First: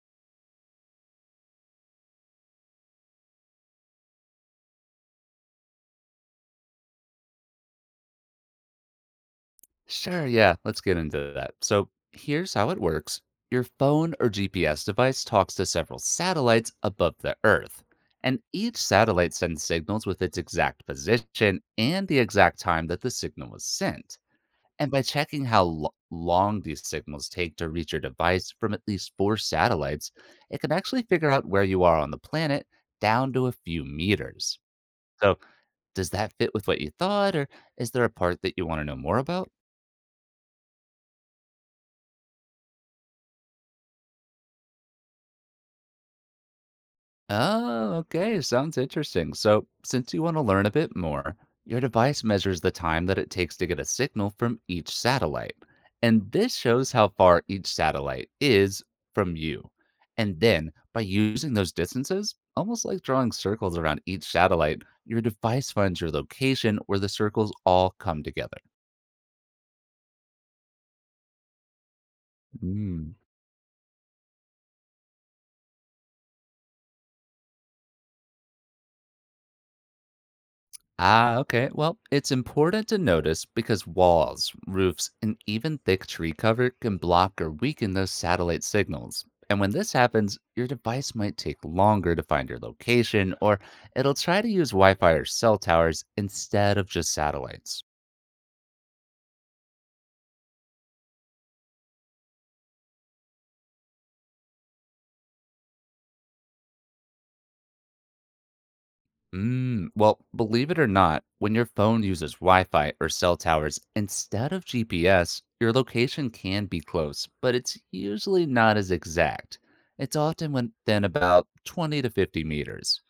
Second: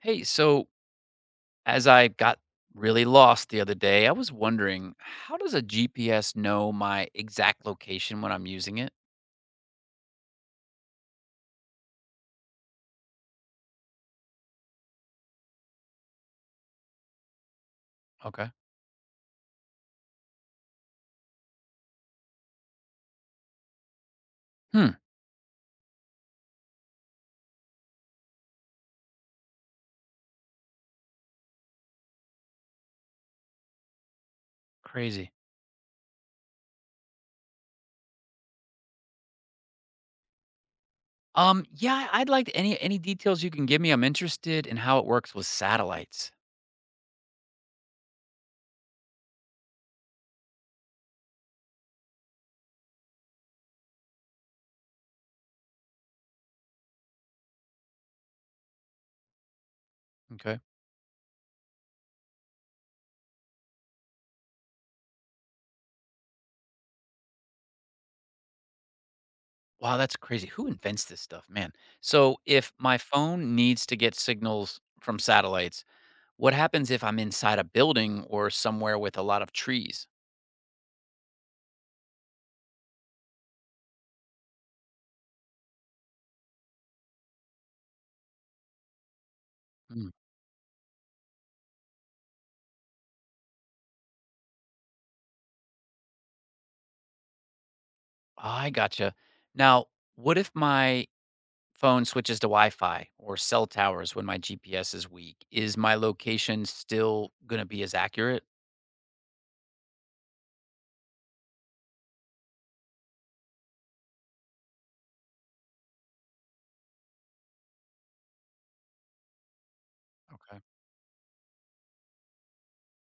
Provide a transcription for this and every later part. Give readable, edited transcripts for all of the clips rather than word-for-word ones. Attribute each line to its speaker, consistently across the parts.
Speaker 1: Hey, so as I got really lost the other day, I was wondering how does a GPS know my exact location when I'm using it?
Speaker 2: Sure, yeah, let's get into that. So, here's how it works: your phone or GPS device talks to several satellites above the Earth, and
Speaker 1: Okay.
Speaker 2: each satellite sends signals with its exact position and the exact time that the signal was sent.
Speaker 1: Hmm.
Speaker 2: And by checking how long these signals take to reach your device from at least four satellites, it can actually figure out where you are on the planet down to a few meters.
Speaker 1: Crazy.
Speaker 2: So, does that fit with what you thought, or is there a part that you want to know more about?
Speaker 1: Yeah, I'd like any details you can give me. I'm interested in how it works with satellites.
Speaker 2: Oh, okay. Sounds interesting. So, since you want to learn a bit more, your device measures the time that it takes to get a signal from each satellite. And this shows how far each satellite is from you. And
Speaker 1: Okay.
Speaker 2: then, by using those distances, almost like drawing circles around each satellite, your device finds your location where the circles all come together.
Speaker 1: Wow, that's crazy. Who invents this stuff, man? So if my
Speaker 2: Mm.
Speaker 1: phone needs to get signals from satellites, what happens if I'm inside a building or somewhere with a lot of trees?
Speaker 2: Ah, okay. Well, it's important to notice because walls, roofs, and even thick tree cover can block or weaken those satellite signals. And when this
Speaker 1: Hmm.
Speaker 2: happens, your device might take longer to find your location, or it'll try to use Wi Fi or cell towers instead of just satellites.
Speaker 1: I gotcha. Now, what if my phone switches to Wi-Fi or cell towers when my GPS is weak, is my location still gonna be as accurate?
Speaker 2: Mm, well, believe it or not, when your phone uses Wi Fi or cell towers instead of GPS, your location can be close, but it's usually not as exact. It's often
Speaker 1: Okay.
Speaker 2: within about 20 to 50 meters.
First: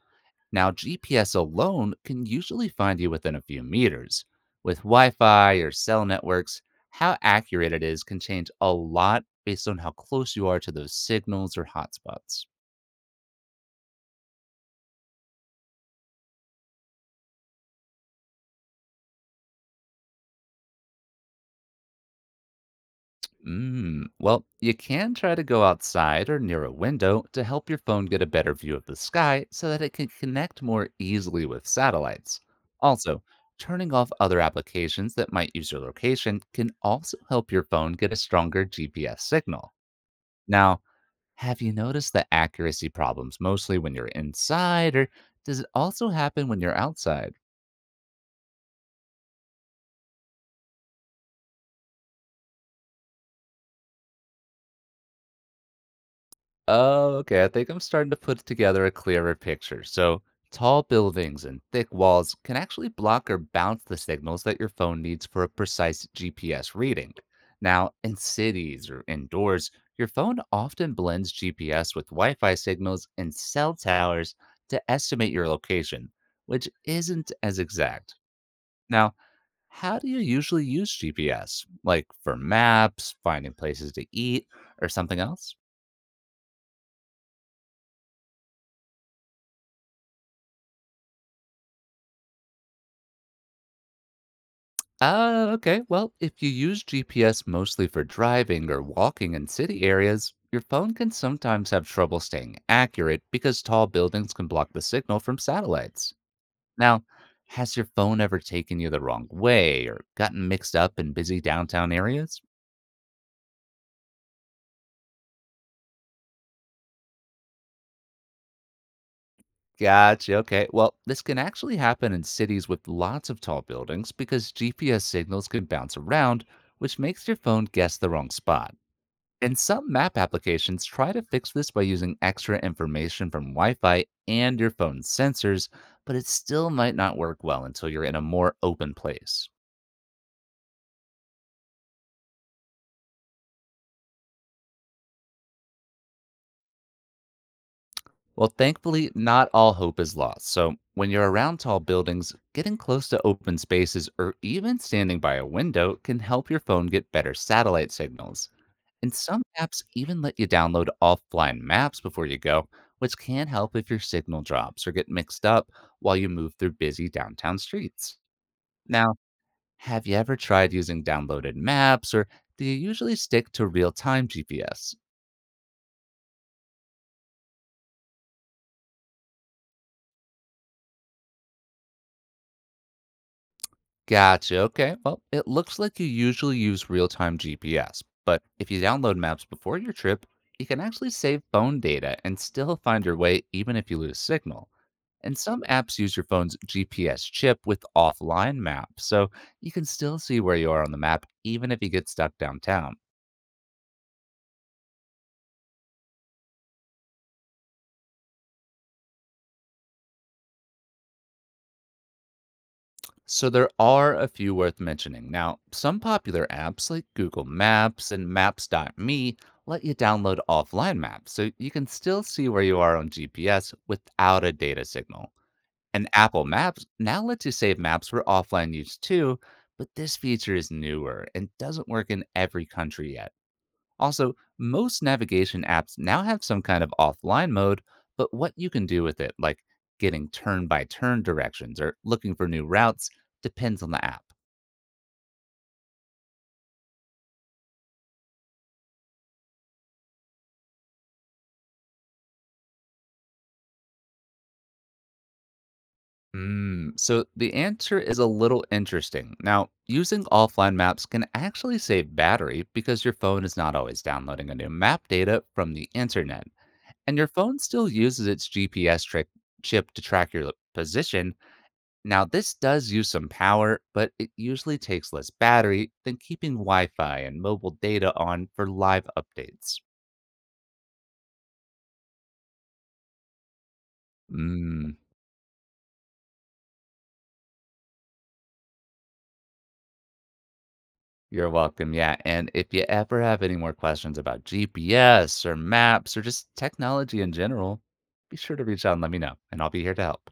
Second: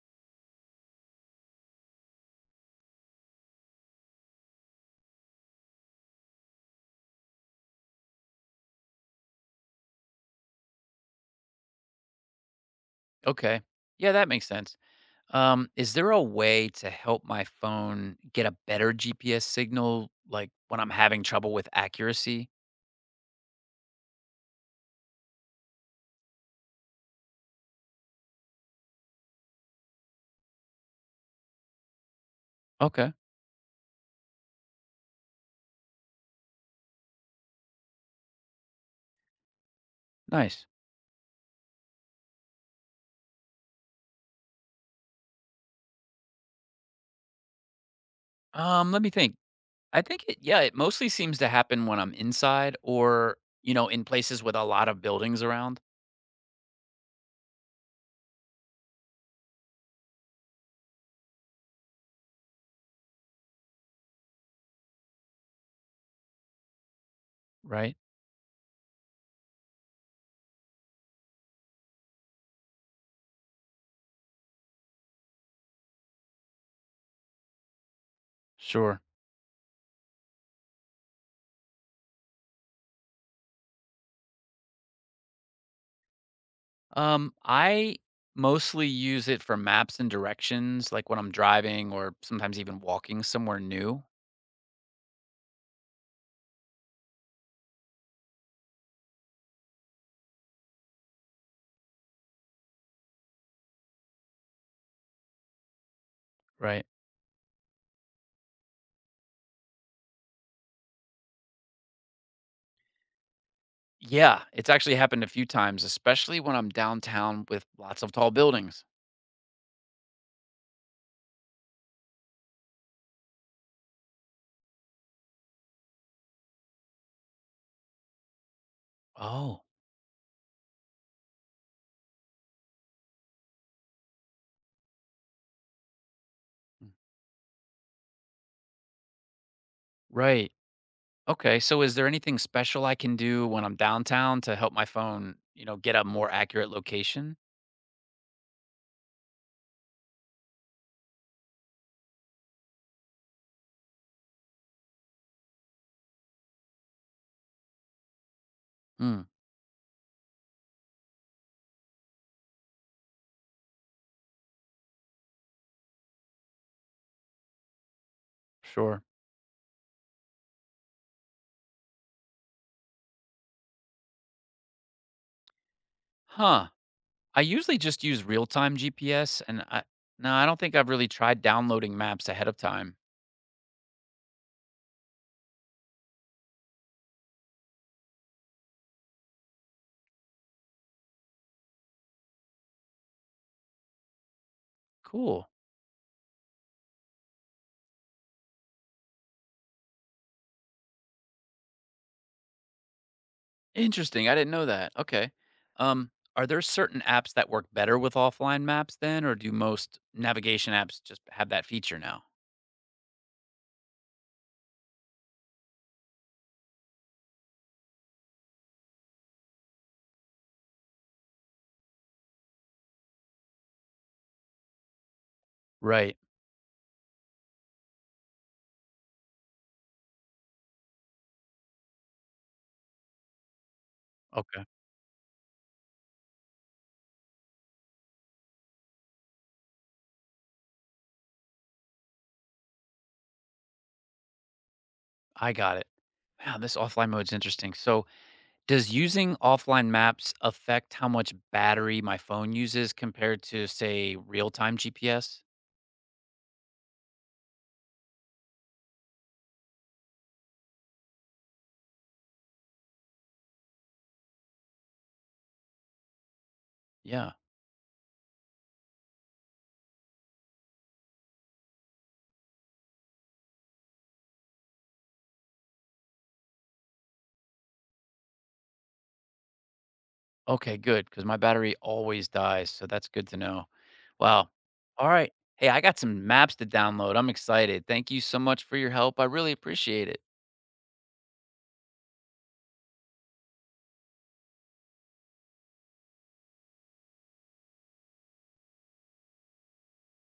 Speaker 2: Now, GPS alone can usually find you within a few meters. With Wi Fi or cell networks, how accurate it is can change a lot based on how close you are to those signals or hotspots.
Speaker 1: Okay. Yeah, that makes sense. Is there a way to help my phone get a better GPS signal, like when I'm having trouble with accuracy?
Speaker 2: Mm, well, you can try to go outside or near a window to help your phone get a better view of the sky so that it can connect more easily with satellites.
Speaker 1: Okay,
Speaker 2: Also, turning off other applications that might use your location can also help your phone get a stronger GPS signal.
Speaker 1: nice.
Speaker 2: Now, have you noticed the accuracy problems mostly when you're inside, or does it also happen when you're outside?
Speaker 1: Let me think. I think it it mostly seems to happen when I'm inside or, you know, in places with a lot of buildings around,
Speaker 2: Oh, okay. I think I'm starting to put together a clearer picture. So, tall buildings and thick walls can actually block or bounce the signals that your phone needs for a precise GPS reading. Now,
Speaker 1: right?
Speaker 2: in cities or indoors, your phone often blends GPS with Wi Fi signals and cell towers to estimate your location, which isn't as exact.
Speaker 1: Sure.
Speaker 2: Now, how do you usually use GPS? Like for maps, finding places to eat, or something else?
Speaker 1: I mostly use it for maps and directions, like when I'm driving or sometimes even walking somewhere new.
Speaker 2: Ah, okay. Well, if you use GPS mostly for driving or walking in city areas, your phone can sometimes have trouble staying accurate because tall buildings can block the signal from satellites.
Speaker 1: Right.
Speaker 2: Now, has your phone ever taken you the wrong way or gotten mixed up in busy downtown areas?
Speaker 1: Yeah, it's actually happened a few times, especially when I'm downtown with lots of tall buildings.
Speaker 2: Gotcha. Okay. Well, this can actually happen in cities with lots of tall buildings because GPS signals can bounce around, which makes your phone guess the wrong spot. And
Speaker 1: Oh,
Speaker 2: some map applications try to fix this by using extra information from Wi Fi and your phone's sensors, but it still might not work well until you're in a more open place.
Speaker 1: right. Okay. So is there anything special I can do when I'm downtown to help my phone, you know, get a more accurate location?
Speaker 2: Well, thankfully, not all hope is lost. So, when you're around tall buildings, getting close to open spaces or even standing by a window can help your phone get better satellite signals. And
Speaker 1: Hmm.
Speaker 2: some apps even let you download offline maps before you go, which can help if your signal drops or get mixed up while you move through busy downtown streets.
Speaker 1: Sure.
Speaker 2: Now, have you ever tried using downloaded maps or do you usually stick to real time GPS?
Speaker 1: Huh. I usually just use real-time GPS and I no, I don't think I've really tried downloading maps ahead of time.
Speaker 2: Gotcha. Okay. Well, it looks like you usually use real time GPS, but if you download maps before your trip, you can actually save phone data and still find your way even if you lose signal. And
Speaker 1: Cool.
Speaker 2: some apps use your phone's GPS chip with offline maps, so you can still see where you are on the map even if you get stuck downtown.
Speaker 1: Interesting, I didn't know that, okay. Are there certain apps that work better with offline maps then, or do most navigation apps just have that feature now?
Speaker 2: So there are a few worth mentioning. Now, some popular apps like Google Maps and Maps.me let you download offline maps, so you can still see where you are on GPS without a data signal. And
Speaker 1: Right,
Speaker 2: Apple Maps now lets you save maps for offline use too, but this feature is newer and doesn't work in every country yet. Also,
Speaker 1: okay,
Speaker 2: most navigation apps now have some kind of offline mode, but what you can do with it, like getting turn by turn directions or looking for new routes, depends on the app.
Speaker 1: I got it. Wow, this offline mode's interesting. So, does using offline maps affect how much battery my phone uses compared to, say, real-time GPS?
Speaker 2: Mm, so the answer is a little interesting. Now, using offline maps can actually save battery because your phone is not always downloading a new map data from the internet, and your
Speaker 1: Yeah.
Speaker 2: phone still uses its GPS trick chip to track your position. Now, this does use some power, but it usually takes less battery than keeping Wi Fi and mobile data on for live updates.
Speaker 1: Okay, good, because my battery always dies, so that's good to know. Wow.
Speaker 2: Mm,
Speaker 1: All right. Hey, I got some maps to download. I'm excited. Thank you so much for your help. I really appreciate it.
Speaker 2: you're welcome. Yeah. And if you ever have any more questions about GPS or maps or just technology in general, be sure to reach out and let me know, and I'll be here to help.